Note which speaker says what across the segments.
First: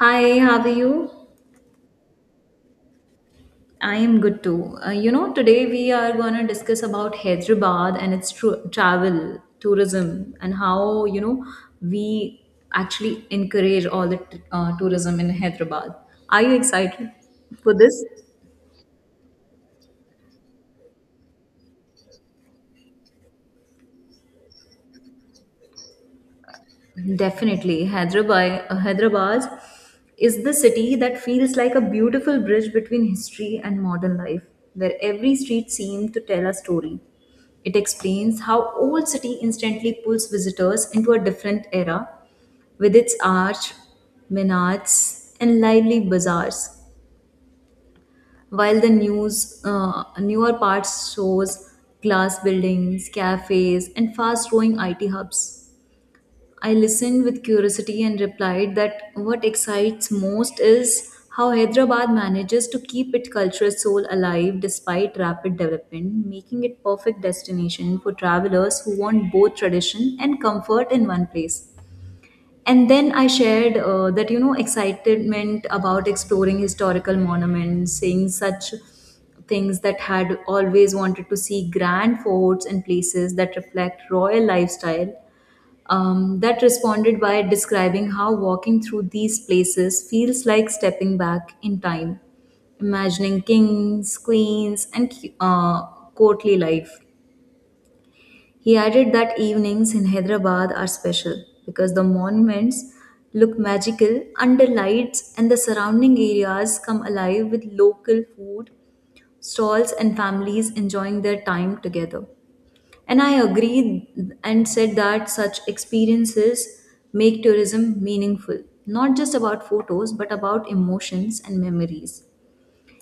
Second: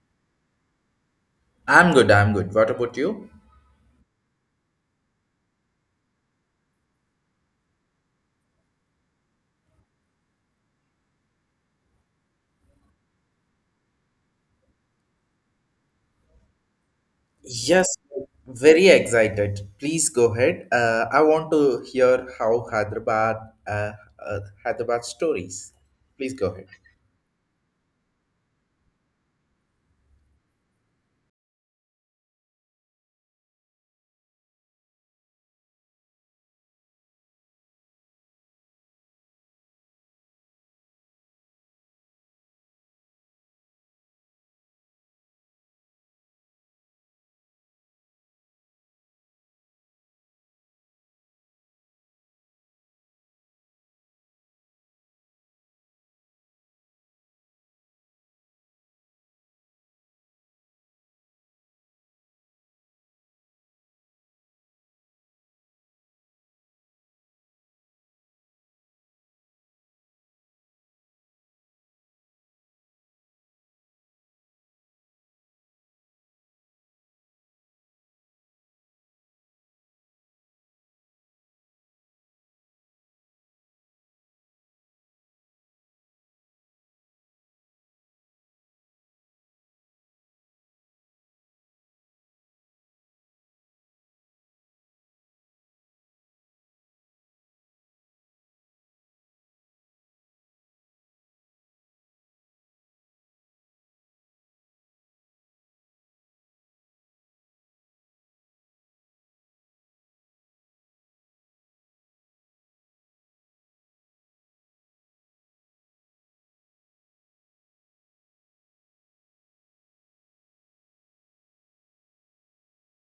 Speaker 1: Hi, how are you?
Speaker 2: I'm good, I'm good. What about you?
Speaker 1: I am good too. You know, today we are going to discuss about Hyderabad and its travel, tourism, and how, you know, we actually encourage all the tourism in Hyderabad. Are you excited for
Speaker 2: Yes,
Speaker 1: this?
Speaker 2: very excited. Please go ahead. I want to hear how uh, Hyderabad stories. Please go ahead.
Speaker 1: Definitely. Hyderabad is the city that feels like a beautiful bridge between history and modern life, where every street seems to tell a story. It explains how old city instantly pulls visitors into a different era with its arch, minarets, and lively bazaars, while the newer parts shows glass buildings, cafes, and fast-growing IT hubs. I listened with curiosity and replied that what excites most is how Hyderabad manages to keep its cultural soul alive despite rapid development, making it perfect destination for travelers who want both tradition and comfort in one place. And then I shared that you know excitement about exploring historical monuments, seeing such things that had always wanted to see grand forts and places that reflect royal lifestyle that responded by describing how walking through these places feels like stepping back in time, imagining kings, queens, and uh, courtly life. He added that evenings in Hyderabad are special because the monuments look magical under lights and the surrounding areas come alive with local food stalls and families enjoying their time together. And I agreed and said that such experiences make tourism meaningful, not just about photos, but about emotions and memories.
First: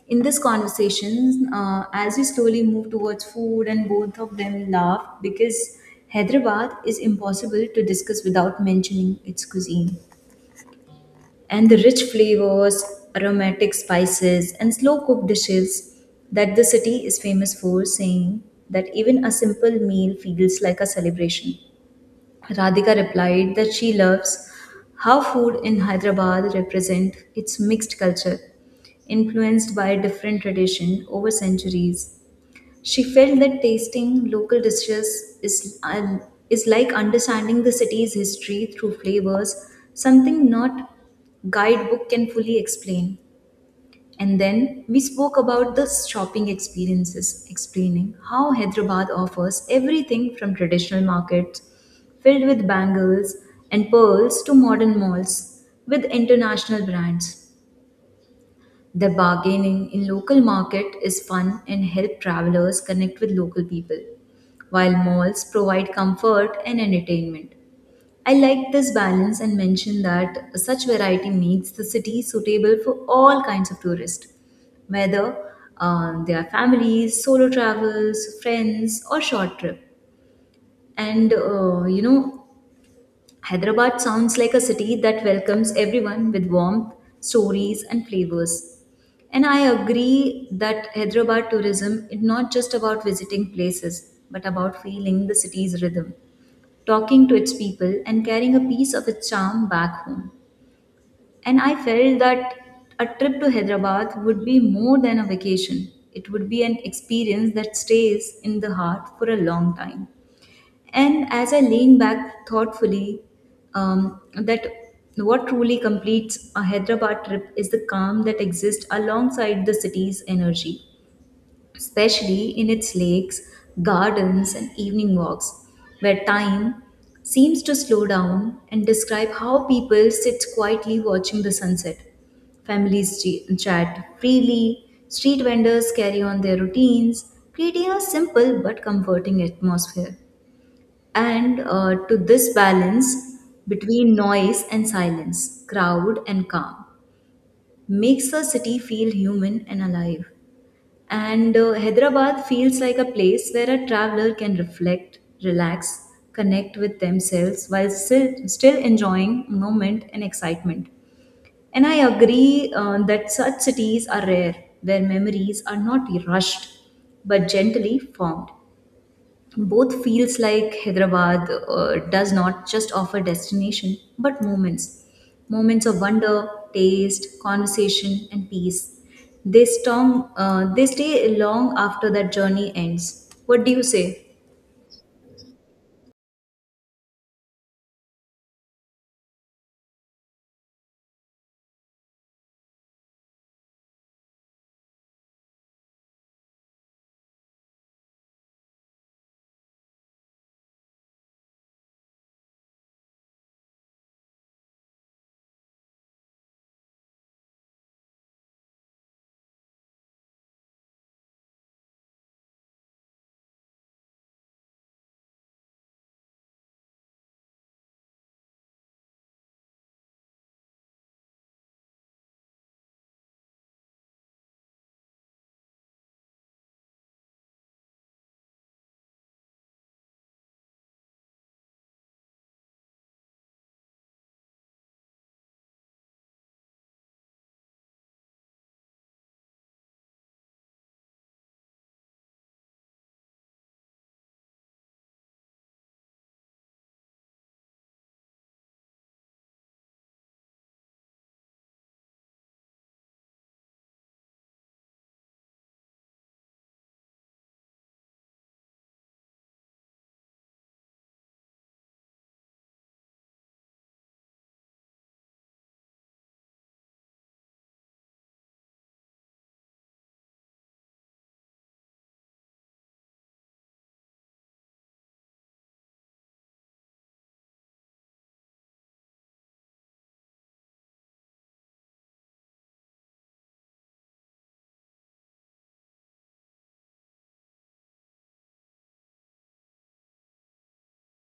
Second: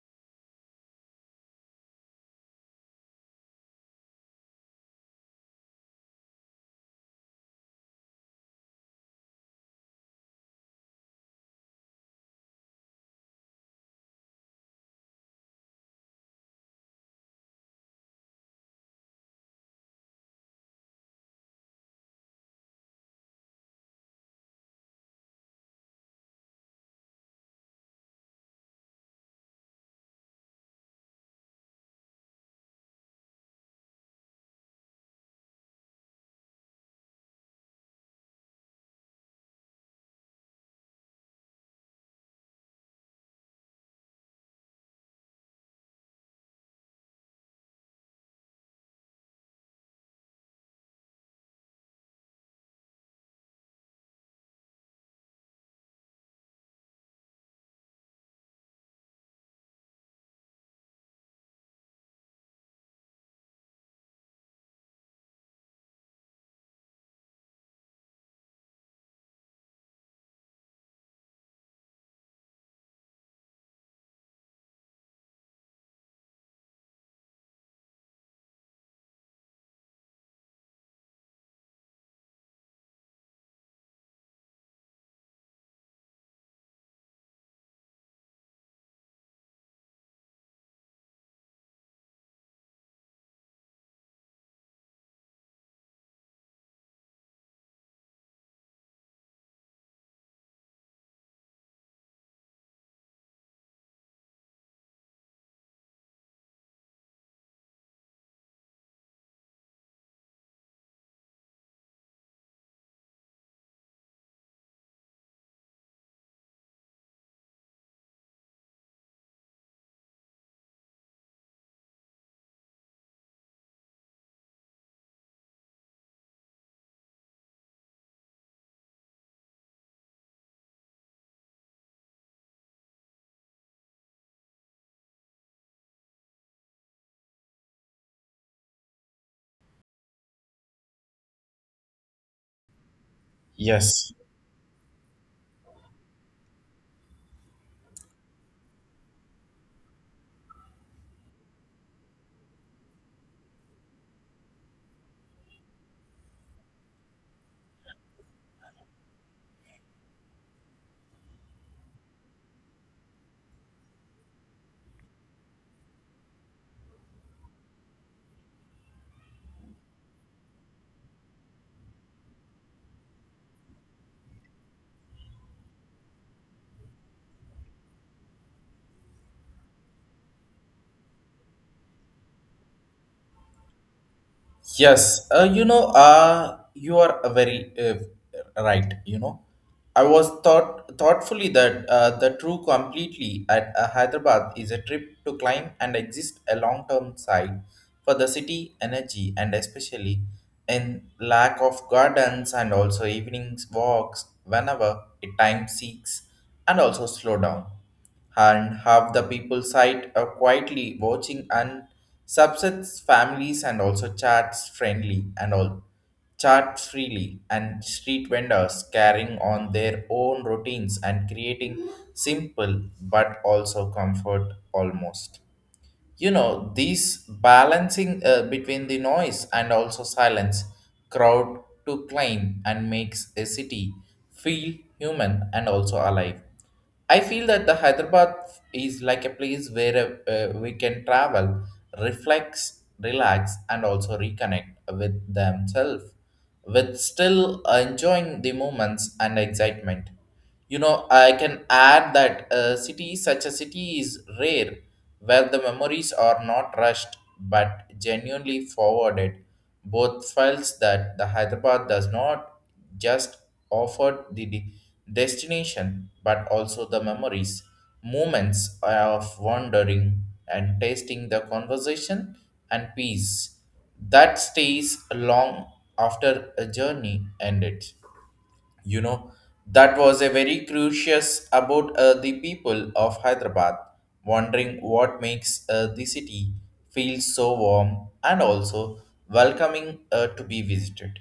Speaker 1: In this conversation, as we slowly move towards food, and both of them laugh because Hyderabad is impossible to discuss without mentioning its cuisine and the rich flavors, aromatic spices, and slow cooked dishes that the city is famous for, saying that even a simple meal feels like a celebration. Radhika replied that she loves how food in Hyderabad represents its mixed culture, influenced by different tradition over centuries she felt that tasting local dishes is like understanding the city's history through flavors, something not guidebook can fully explain. And then we spoke about the shopping experiences, explaining how Hyderabad offers everything from traditional markets filled with bangles and pearls to modern malls with international brands. The bargaining in local market is fun and help travelers connect with local people, while malls provide comfort and entertainment. I like this balance and mention that such variety makes the city suitable for all kinds of tourists, whether they are families, solo travels, friends, or short trip. And You know, Hyderabad sounds like a city that welcomes everyone with warmth, stories, and flavors. And I agree that Hyderabad tourism is not just about visiting places, but about feeling the city's rhythm, talking to its people, and carrying a piece of its charm back home. And I felt that a trip to Hyderabad would be more than a vacation. It would be an experience that stays in the heart for a long time. And as I lean back thoughtfully, that what truly completes a Hyderabad trip is the calm that exists alongside the city's energy especially in its lakes, gardens, and evening walks, where time seems to slow down and describe how people sit quietly watching the sunset. Families chat freely, street vendors carry on their routines, creating a simple but comforting atmosphere. And To this balance
Speaker 2: Yes.
Speaker 1: between noise and silence, crowd and calm, makes the city feel human and alive. And Hyderabad feels like a place where a traveler can reflect, relax, connect with themselves while still enjoying moment and excitement. And I agree that such cities are rare, where memories are not rushed but gently formed both feels like hyderabad does not just offer destination but moments moments of wonder taste conversation and peace they stay long after that journey ends. What do you say?
Speaker 2: Yes, you are a very right. You know, I was thought thoughtfully that the true completely at Hyderabad is a trip to climb and exist a long term side for the city energy and especially in lack of gardens and also evenings walks whenever it time seeks and also slow down and half the people site quietly watching and subsets families and also chats friendly and all chat freely and street vendors carrying on their own routines and creating simple but also comfort almost. You know these balancing between the noise and also silence, crowd to climb and makes a city feel human and also alive. I feel that the Hyderabad is like a place where we can travel, reflex, relax, and also reconnect with themselves with still enjoying the moments and excitement. You know, I can add that a city such a city is rare where the memories are not rushed but genuinely forwarded. Both files that the Hyderabad does not just offer the destination but also the memories, moments of wandering and tasting the conversation and peace that stays long after a journey ended. You know, that was a very curious about the people of Hyderabad, wondering what makes the city feel so warm and also welcoming to be visited,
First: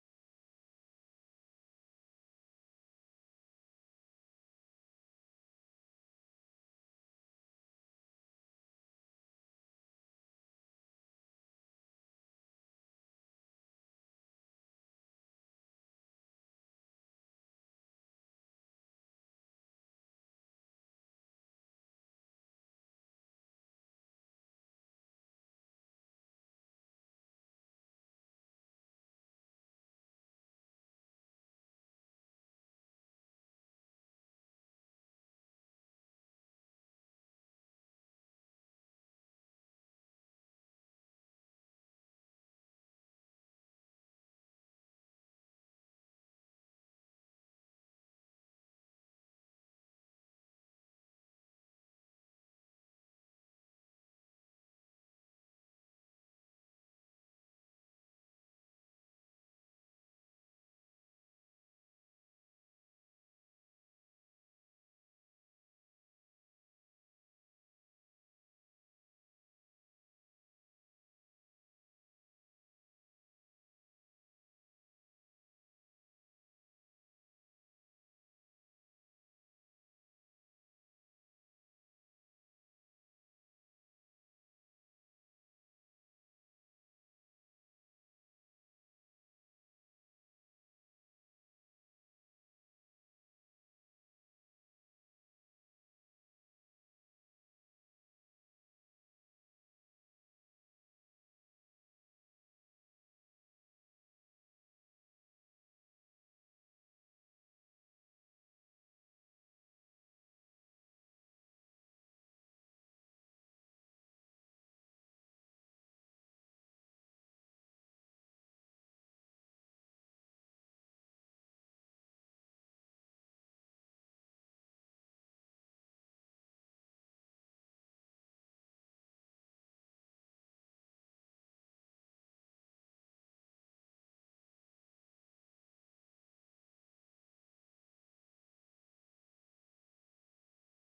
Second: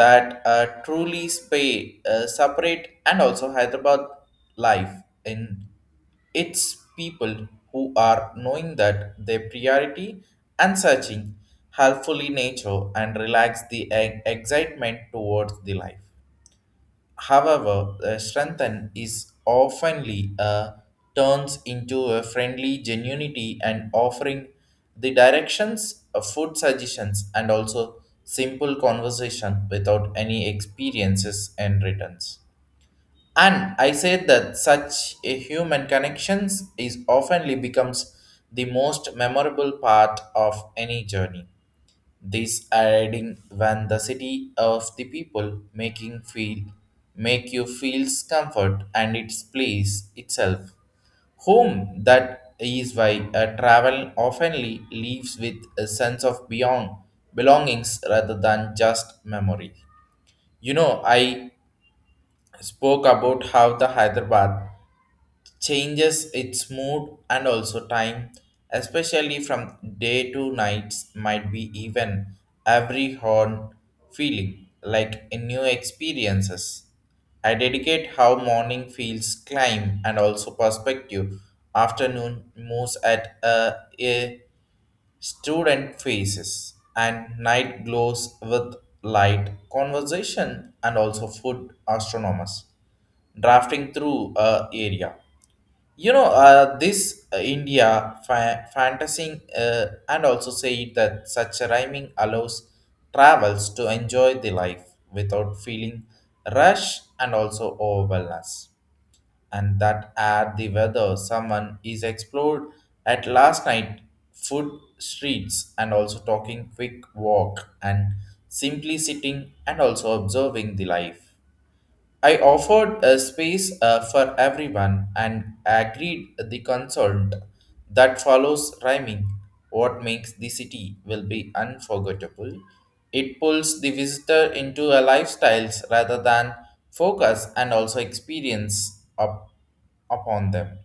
Speaker 2: that truly spay, separate and also Hyderabad life in its people who are knowing that their priority and searching helpfully nature and relax the excitement towards the life. However, strengthen is oftenly turns into a friendly genuinity and offering the directions, food suggestions, and also simple conversation without any experiences and returns. And I say that such a human connections is oftenly becomes the most memorable part of any journey. These are adding when the city of the people making feel make you feels comfort and its place itself. Home, that is why a travel oftenly leaves with a sense of beyond belongings rather than just memory. You know, I spoke about how the Hyderabad changes its mood and also time, especially from day to nights, might be even every horn feeling like in new experiences. I dedicate how morning feels climb and also perspective, afternoon moves at a student faces, and night glows with light conversation and also food astronomers drafting through a area. You know this india fantasy, and also say that such rhyming allows travels to enjoy the life without feeling rush and also overwhelmness, and that at the weather someone is explored at last night food streets and also talking quick walk and simply sitting and also observing the life. I offered a space for everyone and agreed the consult that follows rhyming. What makes the city will be unforgettable. It pulls the visitor into a lifestyles rather than focus and also experience up upon them.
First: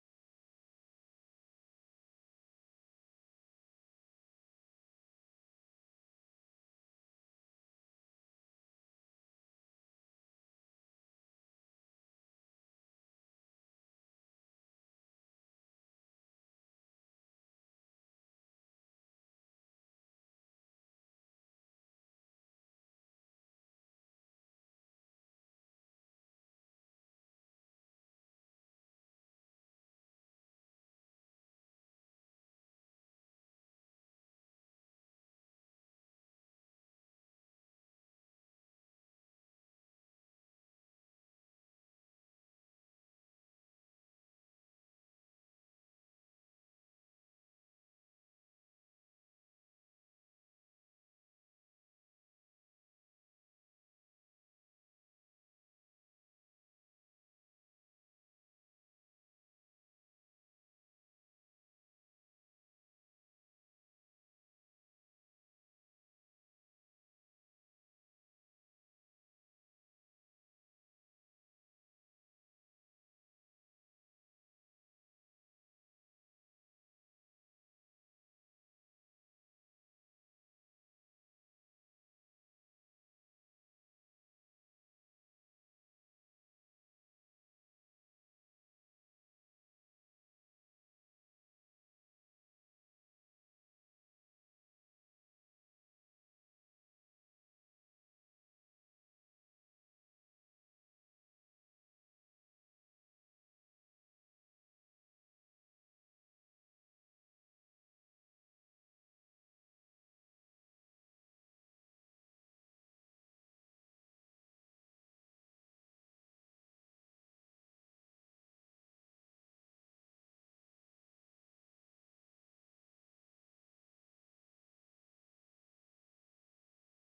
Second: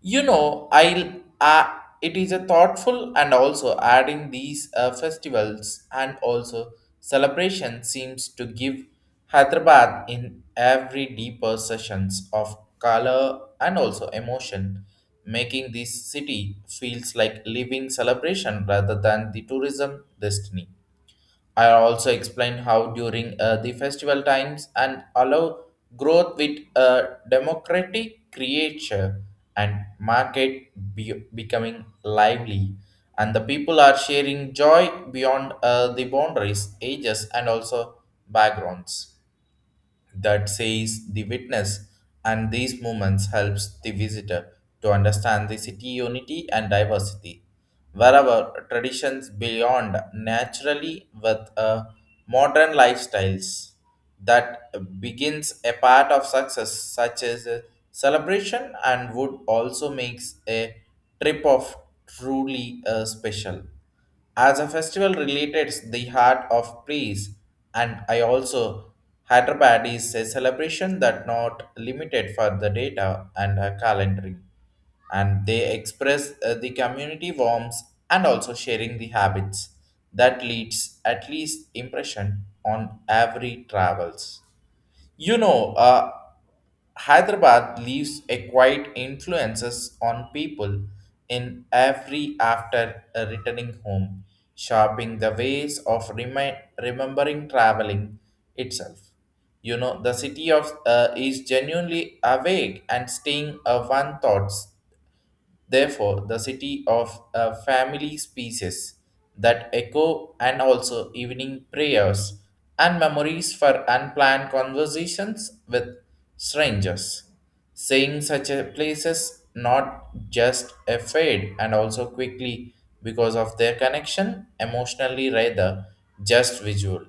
Speaker 2: You know, I'll. Uh, it is a thoughtful and also adding these festivals and also celebration seems to give Hyderabad in every deeper sessions of color and also emotion, making this city feels like living celebration rather than the tourism destiny. I also explain how during the festival times and allow growth with a democratic creature and market becoming lively and the people are sharing joy beyond the boundaries ages and also backgrounds, that says the witness, and these moments helps the visitor to understand the city unity and diversity wherever traditions beyond naturally with modern lifestyles that begins a part of success such as a celebration, and would also makes a trip of truly special as a festival related the heart of praise. And I also Hyderabad is a celebration that not limited for the data and a calendar, and they express the community warmth and also sharing the habits that leads at least impression on every travels. You know, Hyderabad leaves a quiet influences on people in every after returning home, sharpening the ways of remembering traveling itself. You know the city of is genuinely awake and staying one thoughts. Therefore, the city of a family species that echo and also evening prayers and memories for unplanned conversations with strangers. Saying such a places not just a fade and also quickly because of their connection emotionally rather just visual.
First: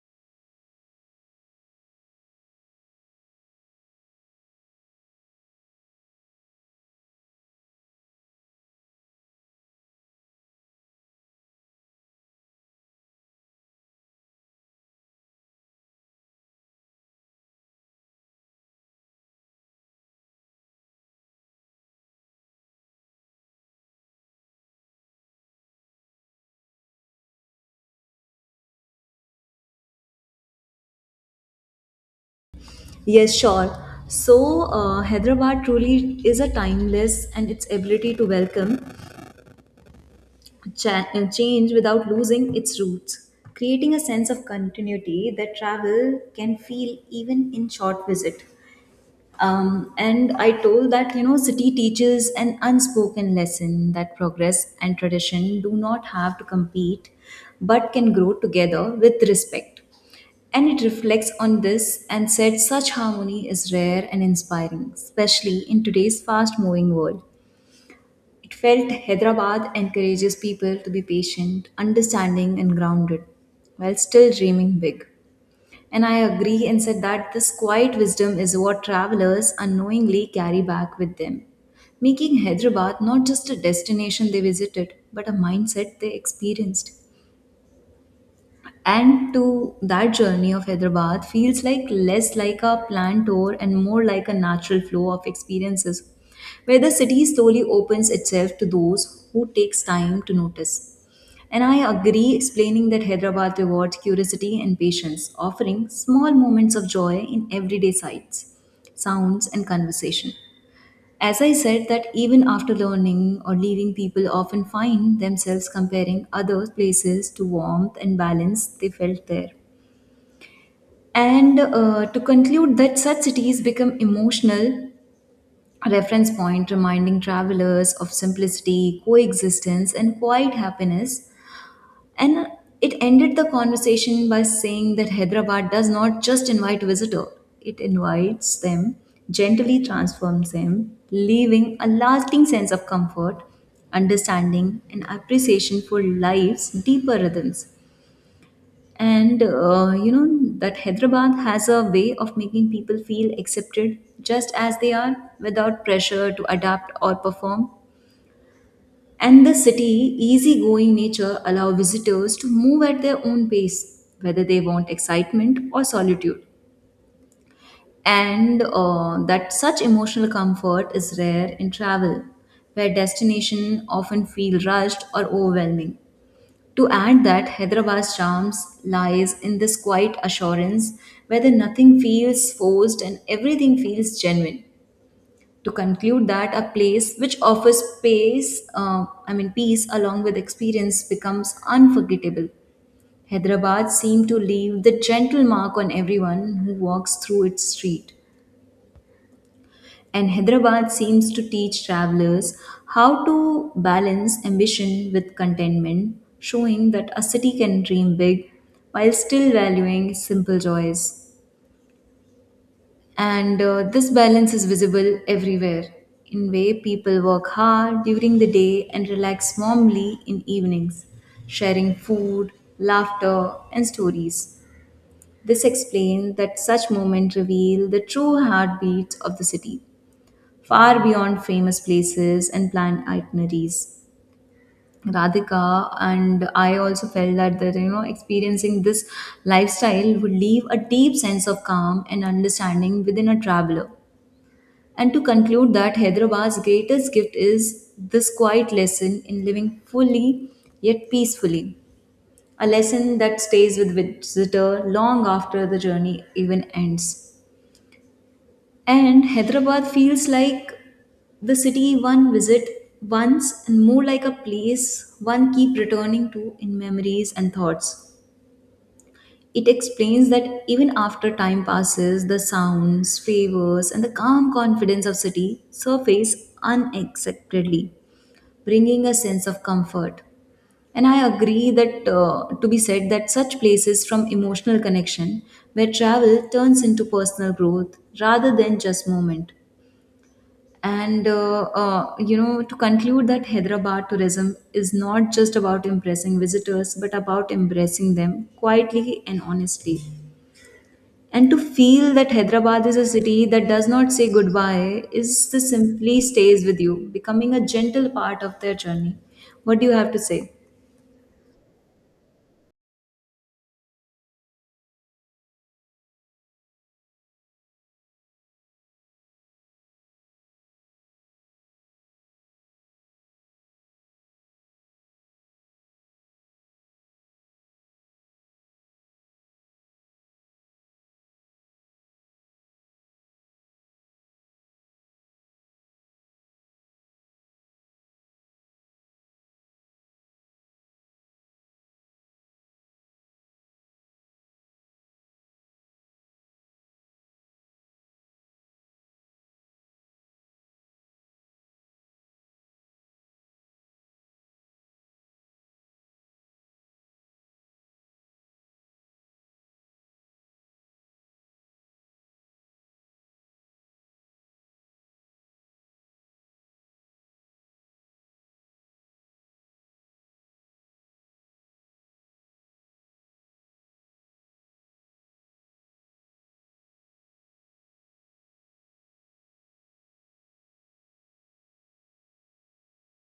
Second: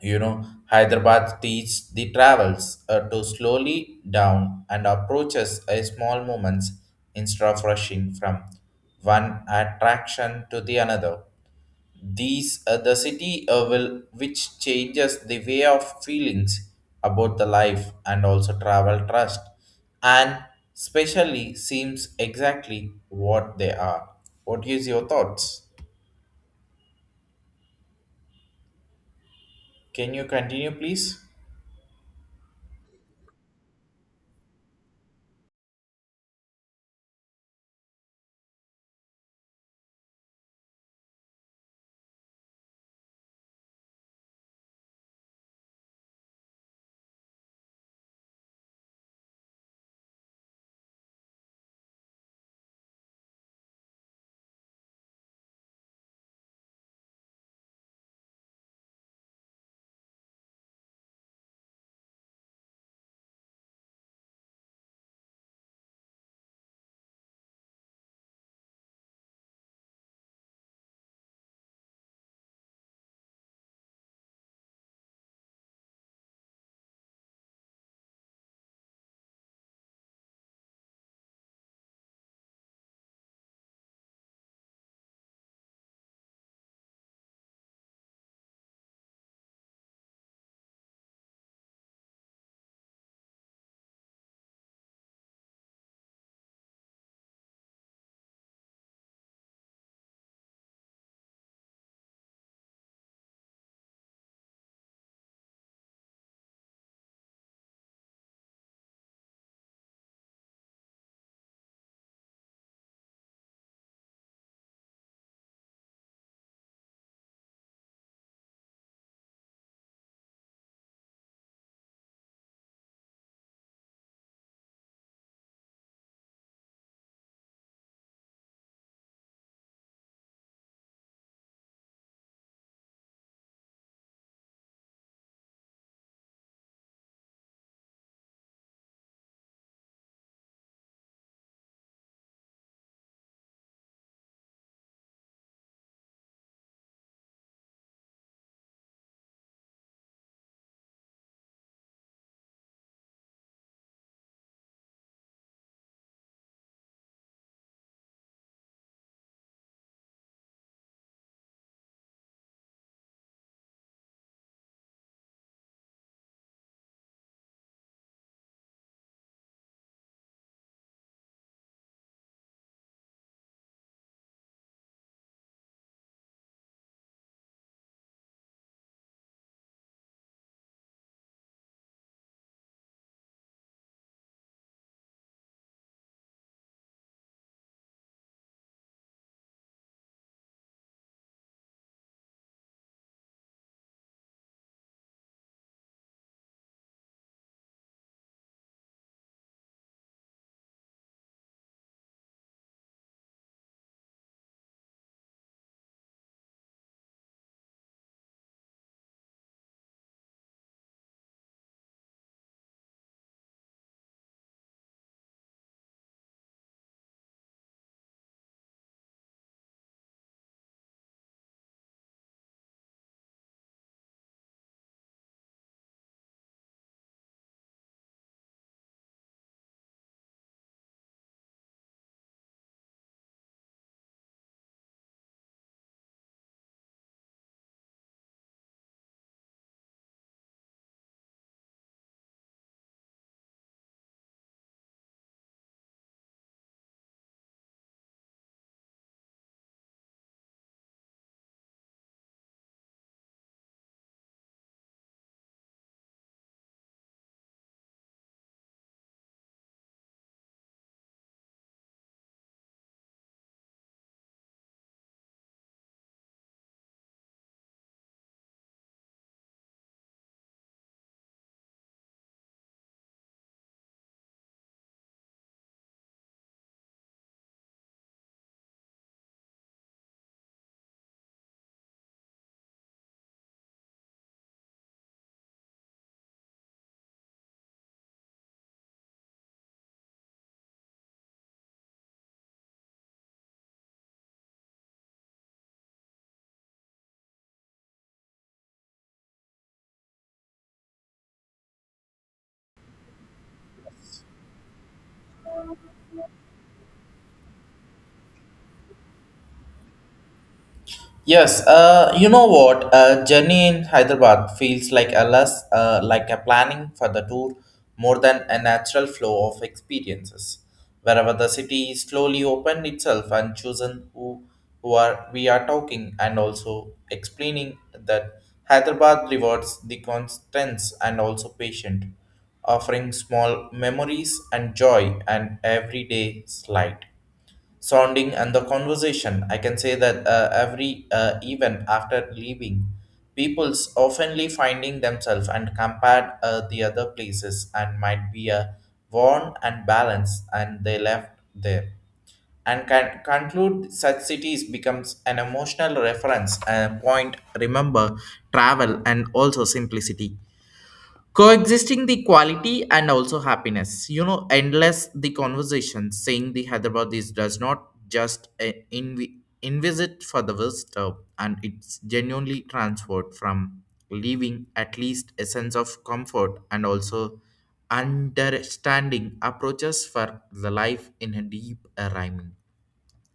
Speaker 2: You know, Hyderabad teaches the travels to slowly down and approaches a small moments instead of rushing from one attraction to the another. The city will which changes the way of feelings about the life and also travel trust and specially seems exactly what they are. What is your thoughts? Can you continue please?
Speaker 1: Yes, sure. So hyderabad truly is a timeless and its ability to welcome change without losing its roots creating a sense of continuity that travel can feel even in short visit. And I told that, you know, city teaches an unspoken lesson that progress and tradition do not have to compete but can grow together with respect. And it reflects on this and said such harmony is rare and inspiring, especially in today's fast moving world. It felt Hyderabad encourages people to be patient, understanding, and grounded while still dreaming big. And I agree and said that this quiet wisdom is what travelers unknowingly carry back with them, making Hyderabad not just a destination they visited, but a mindset they experienced and to that journey of hyderabad feels like less like a planned tour and more like a natural flow of experiences where the city slowly opens itself to those who takes time to notice and I agree explaining that hyderabad rewards curiosity and patience offering small moments of joy in everyday sights sounds and conversation as I said, that even after learning or leaving, people often find themselves comparing other places to warmth and balance they felt there. And To conclude, that such cities become emotional reference point, reminding travelers of simplicity, coexistence, and quiet happiness and it ended the conversation by saying that Hyderabad does not just invite visitors, it invites them, gently transforms them, leaving a lasting sense of comfort, understanding, and appreciation for life's deeper rhythms. And You know that Hyderabad has a way of making people feel accepted just as they are without pressure to adapt or perform. And the city easygoing nature allow visitors to move at their own pace, whether they want excitement or solitude. And That such emotional comfort is rare in travel, where destination often feel rushed or overwhelming. To add that Hyderabad's charms lies in this quiet assurance, whether nothing feels forced and everything feels genuine to conclude that a place which offers I mean peace along with experience becomes unforgettable. Hyderabad seemed to leave the gentle mark on everyone who walks through its street. And Hyderabad seems to teach travelers how to balance ambition with contentment, showing that a city can dream big while still valuing simple joys. And this balance is visible everywhere in way people work hard during the day and relax warmly in evenings sharing food laughter and stories this explains that such moments reveal the true heartbeats of the city far beyond famous places and planned itineraries Radhika and I also felt that you know experiencing this lifestyle would leave a deep sense of calm and understanding within a traveler. And to conclude that Hyderabad's greatest gift is this quiet lesson in living fully yet peacefully, a lesson that stays with visitor long after the journey even ends. And Hyderabad feels like the city one visit once and more like a place one keep returning to in memories and thoughts. It explains that even after time passes, the sounds, flavors, and the calm confidence of city surface unexpectedly, bringing a sense of comfort. And I agree that to be said that such places from emotional connection, where travel turns into personal growth rather than just moment. And You know, to conclude that Hyderabad tourism is not just about impressing visitors, but about embracing them quietly and honestly. And to feel that Hyderabad is a city that does not say goodbye is the simply stays with you, becoming a gentle part of their journey. What do you have to say?
Speaker 2: Yes, you know what? Journey in Hyderabad feels like a less like a planning for the tour more than a natural flow of experiences. Wherever the city is slowly opened itself and chosen who are we are talking and also explaining that Hyderabad rewards the constants and also patient, offering small memories and joy and everyday light sounding and the conversation. I can say that every even after leaving, people's oftenly finding themselves and compared the other places and might be a worn and balanced and they left there, and can conclude such cities becomes an emotional reference a point remember travel and also simplicity coexisting the quality and also happiness. You know endless the conversation saying the Hyderabad is does not just invisit for the visitor, and it's genuinely transferred from leaving at least a sense of comfort and also understanding approaches for the life in a deep rhyming.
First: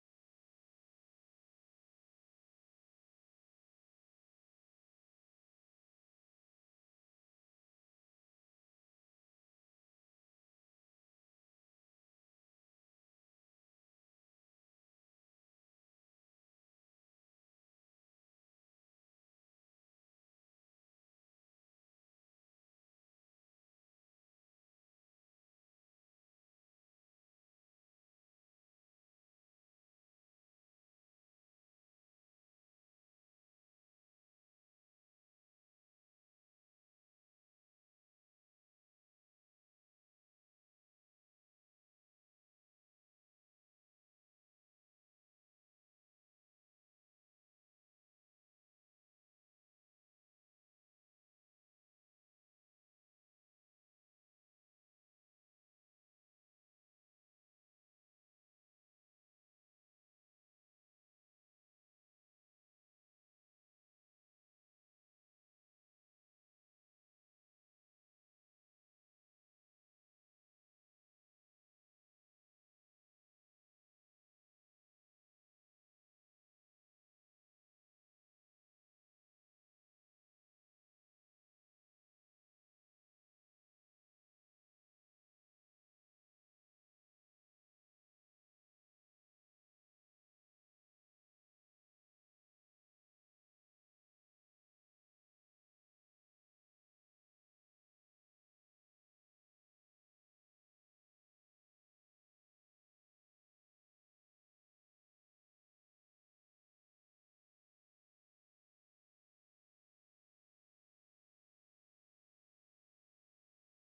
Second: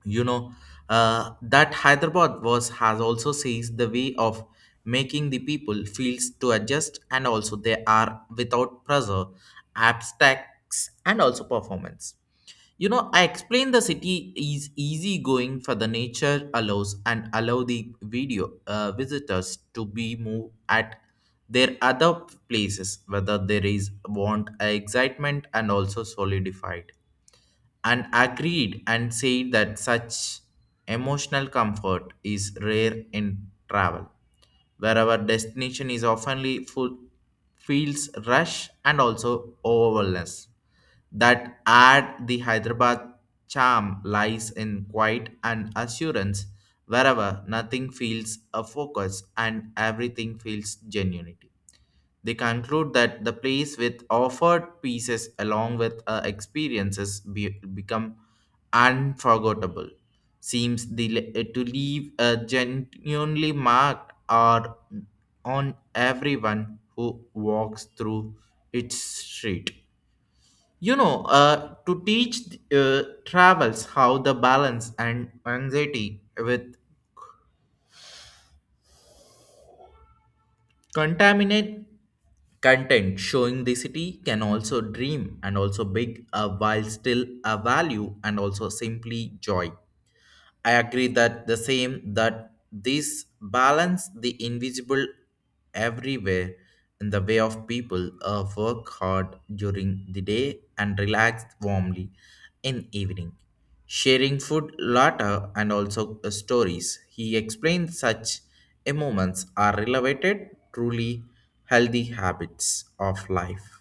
Speaker 2: You know, that Hyderabad was has also sees the way of making the people feels to adjust and also they are without pressure abstracts and also performance. You know, I explain the city is easy going for the nature allows and allow the video visitors to be move at their other places whether there is want excitement and also solidified, and agreed and said that such emotional comfort is rare in travel, where our destination is oftenly full, feels rush and also overwhelmness. That add the Hyderabad charm lies in quiet and assurance, wherever nothing feels a focus and everything feels genuinity. They conclude that the place with offered pieces along with experiences become unforgettable. Seems the, to leave a genuinely marked or on everyone who walks through its street. You know, to teach travels how the balance and anxiety with Contaminate content showing the city can also dream and also big while still a value and also simply joy. I agree that the same that this balance the invisible everywhere in the way of people work hard during the day and relax warmly in evening sharing food, laughter, and also stories. He explains such a moments are related truly healthy habits of life.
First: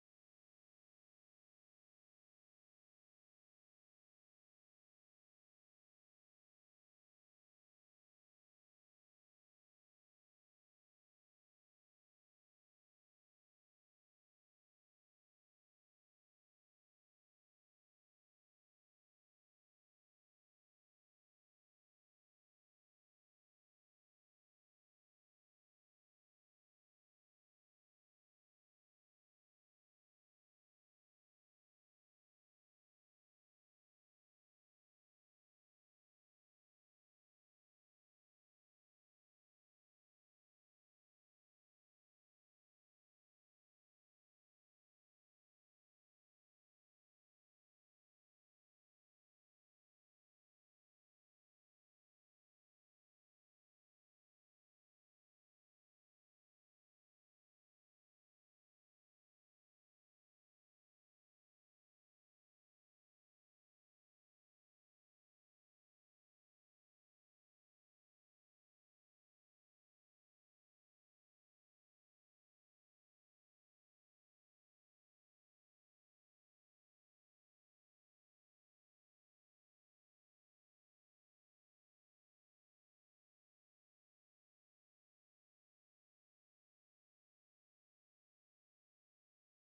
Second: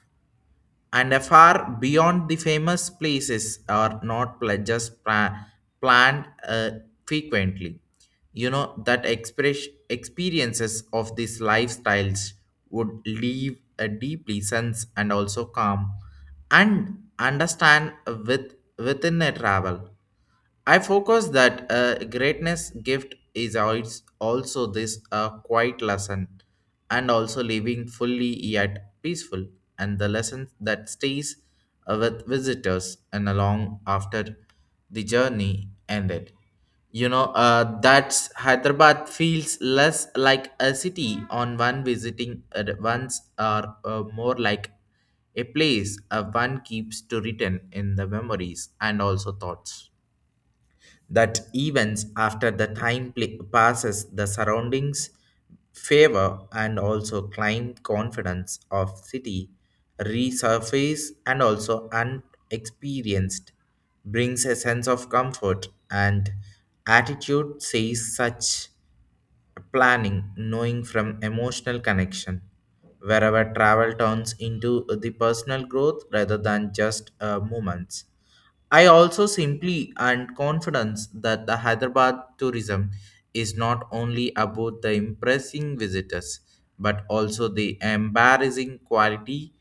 Speaker 2: And a far beyond the famous places are not pleasures planned frequently. You know that express experiences of these lifestyles would leave a deeply sense and also calm and understand with within a travel. I focus that greatness gift is also this quiet lesson and also living fully yet peaceful, and the lesson that stays with visitors and along after the journey ended. You know, that's Hyderabad feels less like a city on one visiting once or more like a place one keeps to return in the memories and also thoughts, that events after the time passes the surroundings favor and also climb confidence of city resurface and also unexperienced brings a sense of comfort and attitude says such planning knowing from emotional connection wherever travel turns into the personal growth rather than just moments. I also simply and confidence that the Hyderabad tourism is not only about the impressing visitors but also the embarrassing quality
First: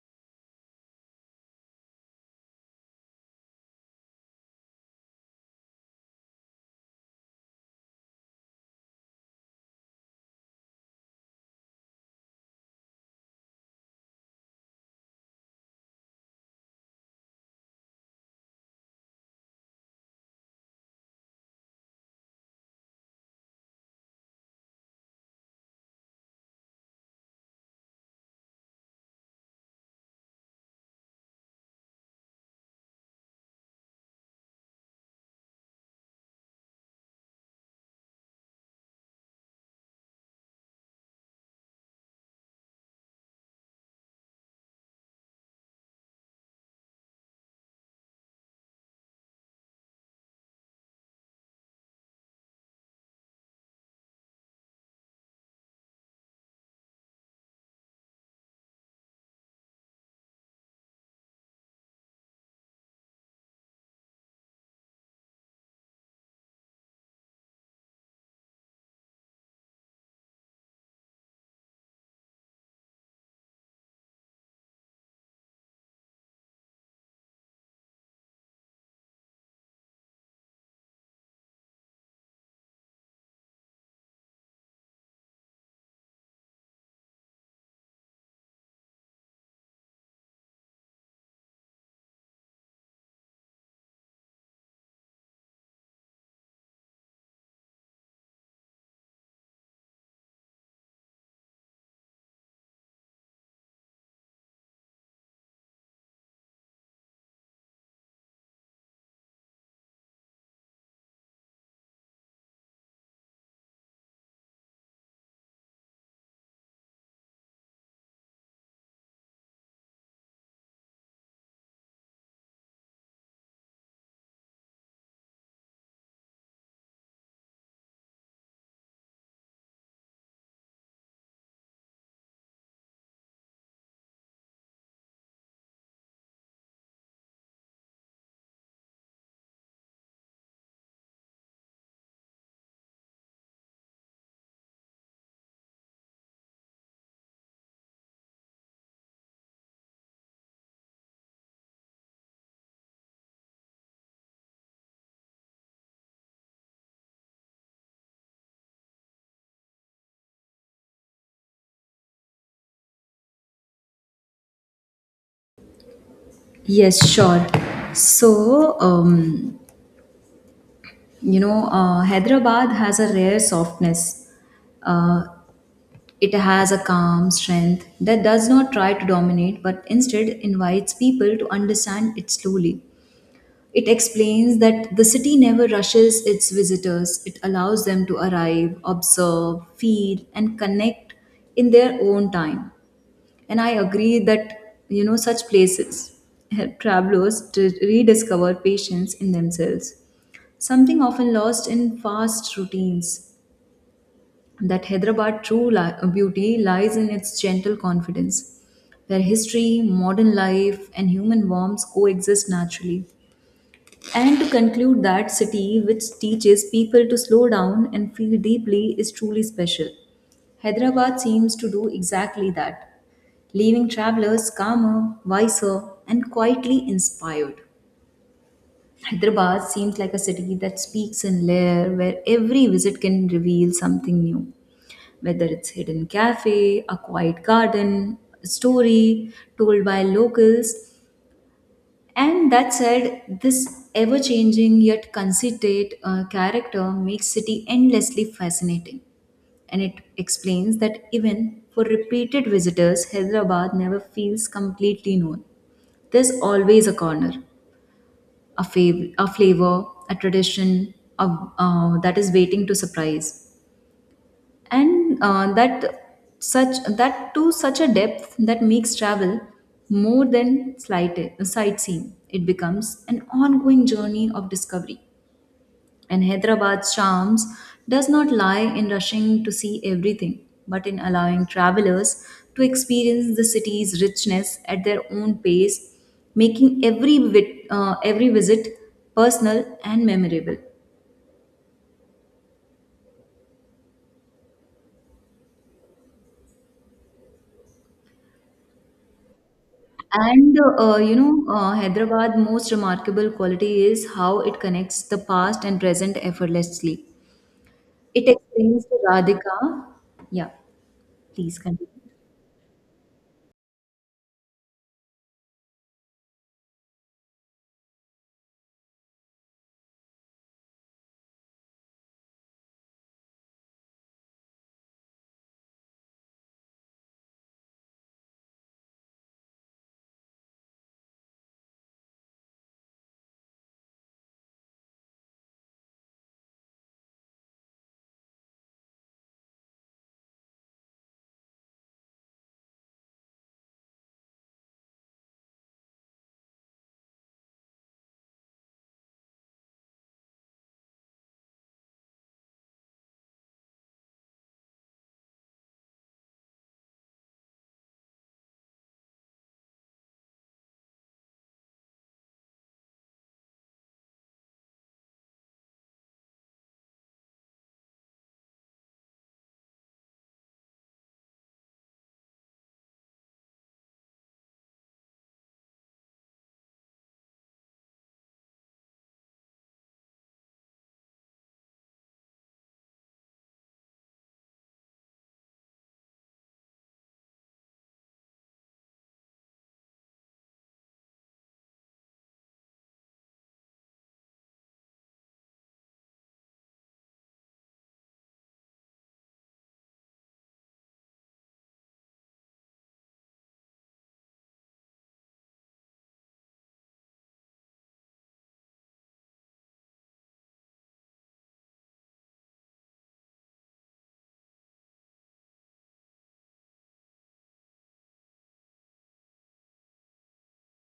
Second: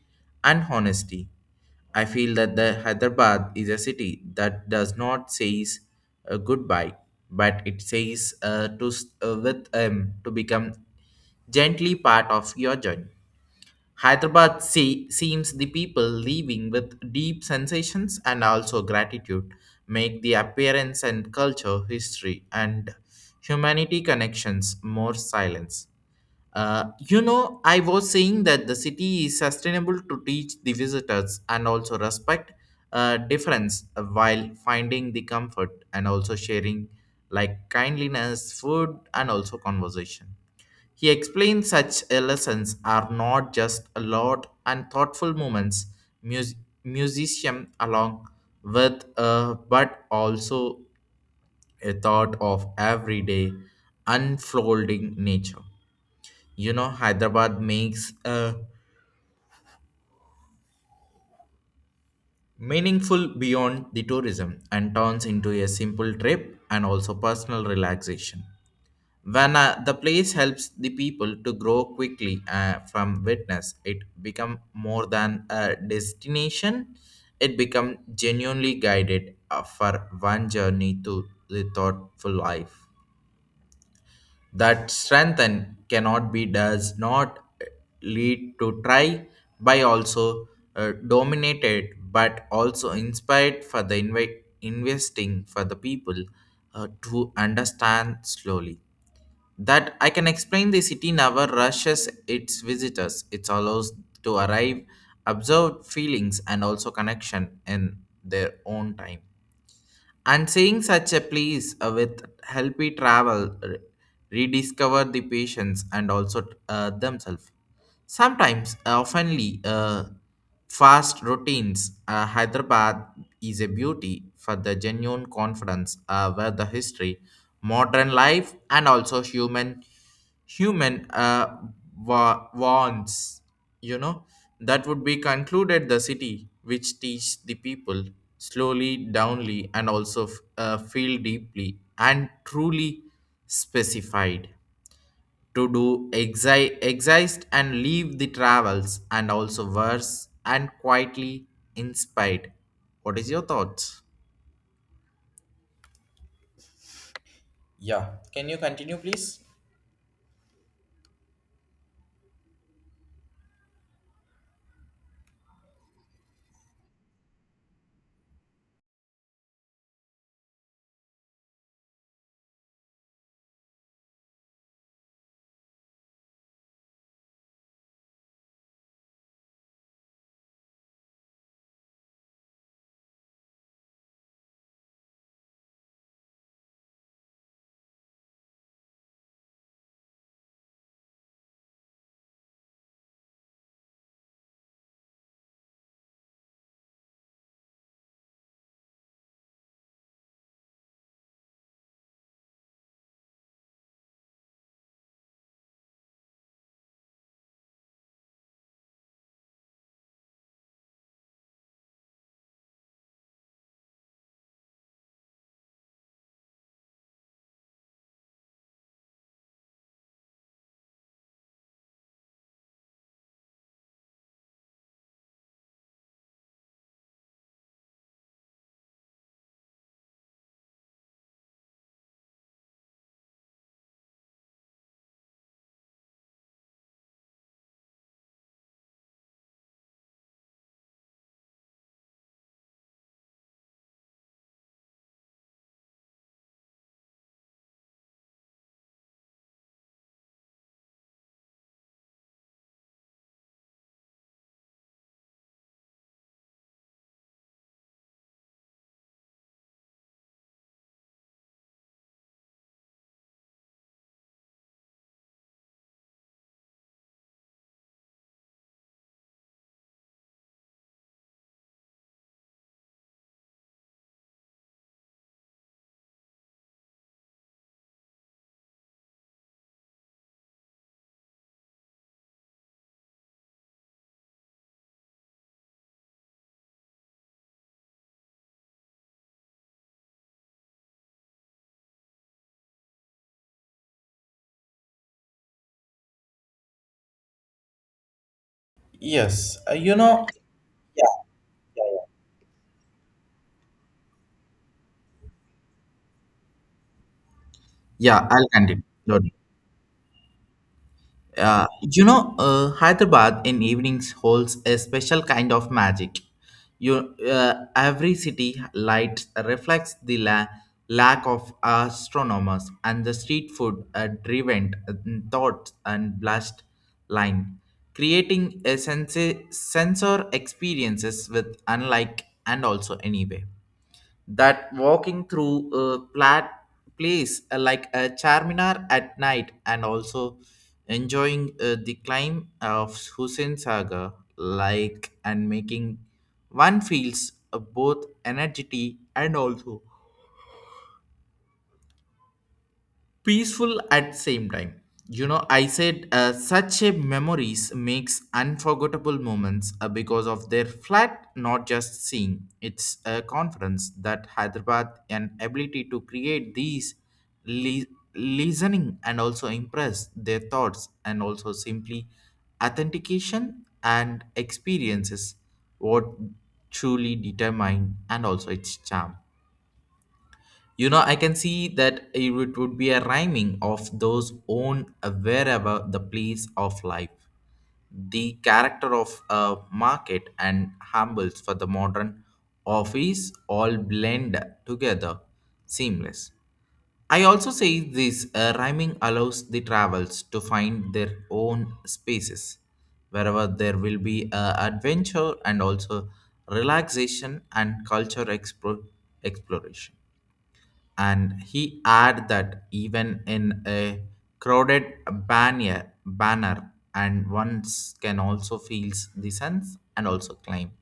Speaker 2: and honesty. I feel that the Hyderabad is a city that does not says goodbye, but it says to s- with to become gently part of your journey. Hyderabad seems the people leaving with deep sensations and also gratitude make the appearance and culture, history, and humanity connections more silence. You know, I was saying that the city is sustainable to teach the visitors and also respect difference while finding the comfort and also sharing like kindliness, food, and also conversation. He explained such lessons are not just a lot and thoughtful moments mus- musician along with but also a thought of everyday unfolding nature. You know Hyderabad makes meaningful beyond the tourism and turns into a simple trip and also personal relaxation. When the place helps the people to grow quickly from witness, it become more than a destination. It become genuinely guided for one journey to the thoughtful life. That strengthen cannot be does not lead to try by also dominated but also inspired for the investing for the people to understand slowly that I can explain the city never rushes its visitors. It allows to arrive, observe feelings and also connection in their own time. And seeing such a place with helpy travel, rediscover the patients and also themselves. Sometimes, oftenly, fast routines. Hyderabad is a beauty for the genuine confidence where the history, modern life, and also human wants you know that would be concluded the city which teach the people slowly downly and also feel deeply and truly specified to do exist and leave the travels and also verse and quietly inspired. What is your thoughts? Yeah. Can you continue, please?
Speaker 1: Yes, sure. So, um, you know, Hyderabad has a rare softness. Uh, it has a calm strength that does not try to dominate, but instead invites people to understand it slowly. It explains that the city never rushes its visitors. It allows them to arrive, observe, feel, and connect in their own time. And I agree that, you know, such places help travelers to rediscover patience in themselves, something often lost in fast routines. That Hyderabad beauty lies in its gentle confidence where history, modern life, and human warmth coexist naturally. And to conclude, that city which teaches people to slow down and feel deeply is truly special. Hyderabad seems to do exactly that, leaving travelers calmer, wiser, and quietly inspired. Hyderabad seems like a city that speaks in layer where every visit can reveal something new, whether it's hidden cafe, a quiet garden, a story told by locals, and that said, this ever changing yet considerate character makes City endlessly fascinating. And it explains that even for repeated visitors, Hyderabad never feels completely known. There's always a corner, a flavor, a tradition of, that is waiting to surprise and that such that to such a depth that makes travel more than sightseeing it becomes an ongoing journey of discovery and hyderabad's charms does not lie in rushing to see everything but in allowing travelers to experience the city's richness at their own pace making every visit personal and memorable.
Speaker 2: Yes. You know,
Speaker 1: And
Speaker 2: yeah.
Speaker 1: You know, Hyderabad's most remarkable quality is how it connects the past and present effortlessly.
Speaker 2: Yeah,
Speaker 1: It
Speaker 2: I'll
Speaker 1: explains to
Speaker 2: continue.
Speaker 1: Radhika. Yeah, please continue.
Speaker 2: You know, Hyderabad in evenings holds a special kind of magic. You, every city light reflects the lack of astronomers and the street food driven thoughts and blast line, creating a sense sensor experiences with unlike and also anyway that walking through a plat place like a charminar at night and also enjoying the climb of Hussein Saga like and making one feels both energy and also peaceful at same time. You know, I said such a memories makes unforgettable moments because of their flat not just seeing it's a conference that Hyderabad and ability to create these li- listening and also impress their thoughts and also simply authentication and experiences what truly determine and also its charm. You know, I can see that it would be a rhyming of those own wherever the place of life, the character of a market and humbles for the modern office all blend together, seamless. I also say this rhyming allows the travels to find their own spaces, wherever there will be adventure and also relaxation and culture exploration. And he add that even in a crowded banner and ones can also feels the sense and also climb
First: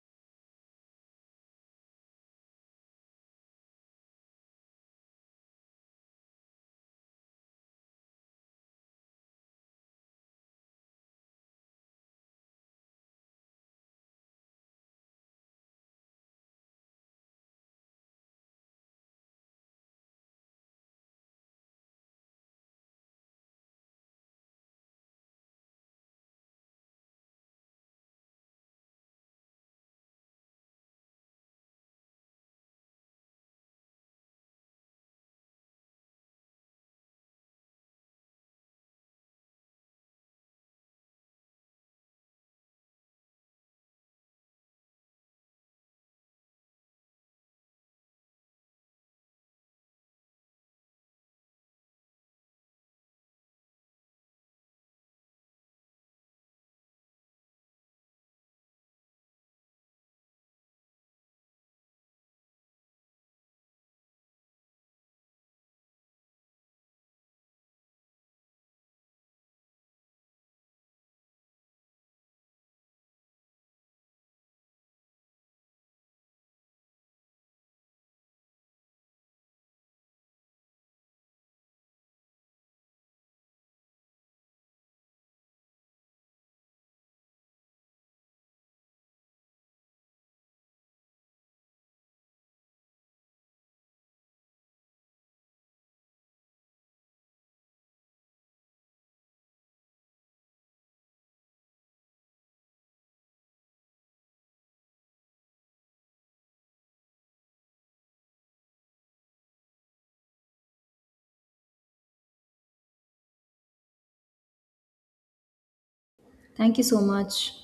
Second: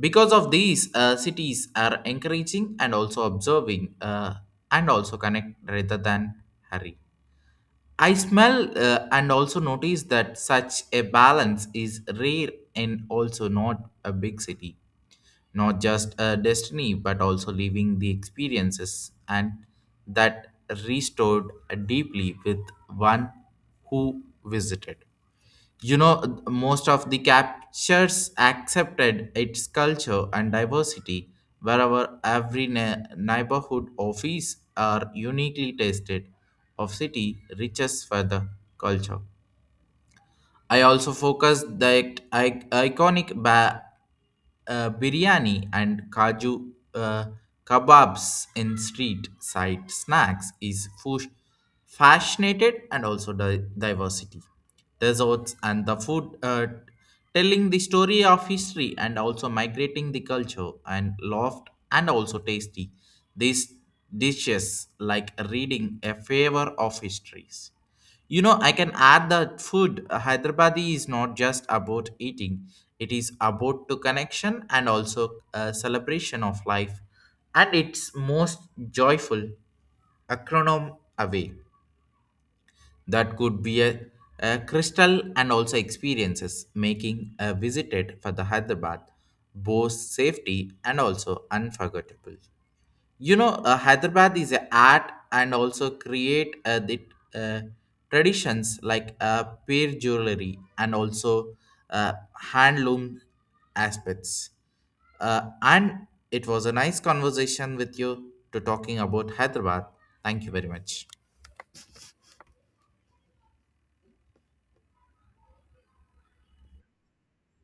Speaker 2: because of these cities are encouraging and also observing and also connect rather than hurry. I smell and also notice that such a balance is rare and also not a big city, not just a destiny but also living the experiences and that restored deeply with one who visited. You know, most of the captures accepted its culture and diversity wherever every neighborhood office are uniquely tasted of city riches for the culture. I also focus the iconic biryani and kaju kebabs in street side snacks is fascinated and also diversity. Desserts and the food telling the story of history and also migrating the culture and loft and also tasty. These dishes like reading a favor of histories. You know, I can add that food. Hyderabadi is not just about eating; it is about to connection and also a celebration of life, and it's most joyful acronym away. That could be a crystal and also experiences making a visited for the Hyderabad both safety and also unforgettable. You know, Hyderabad is a art and also create the uh, traditions like pear jewelry and also uh, handloom aspects, and it was a nice conversation with you to talking about Hyderabad. Thank you very much.
Speaker 1: Thank you so much.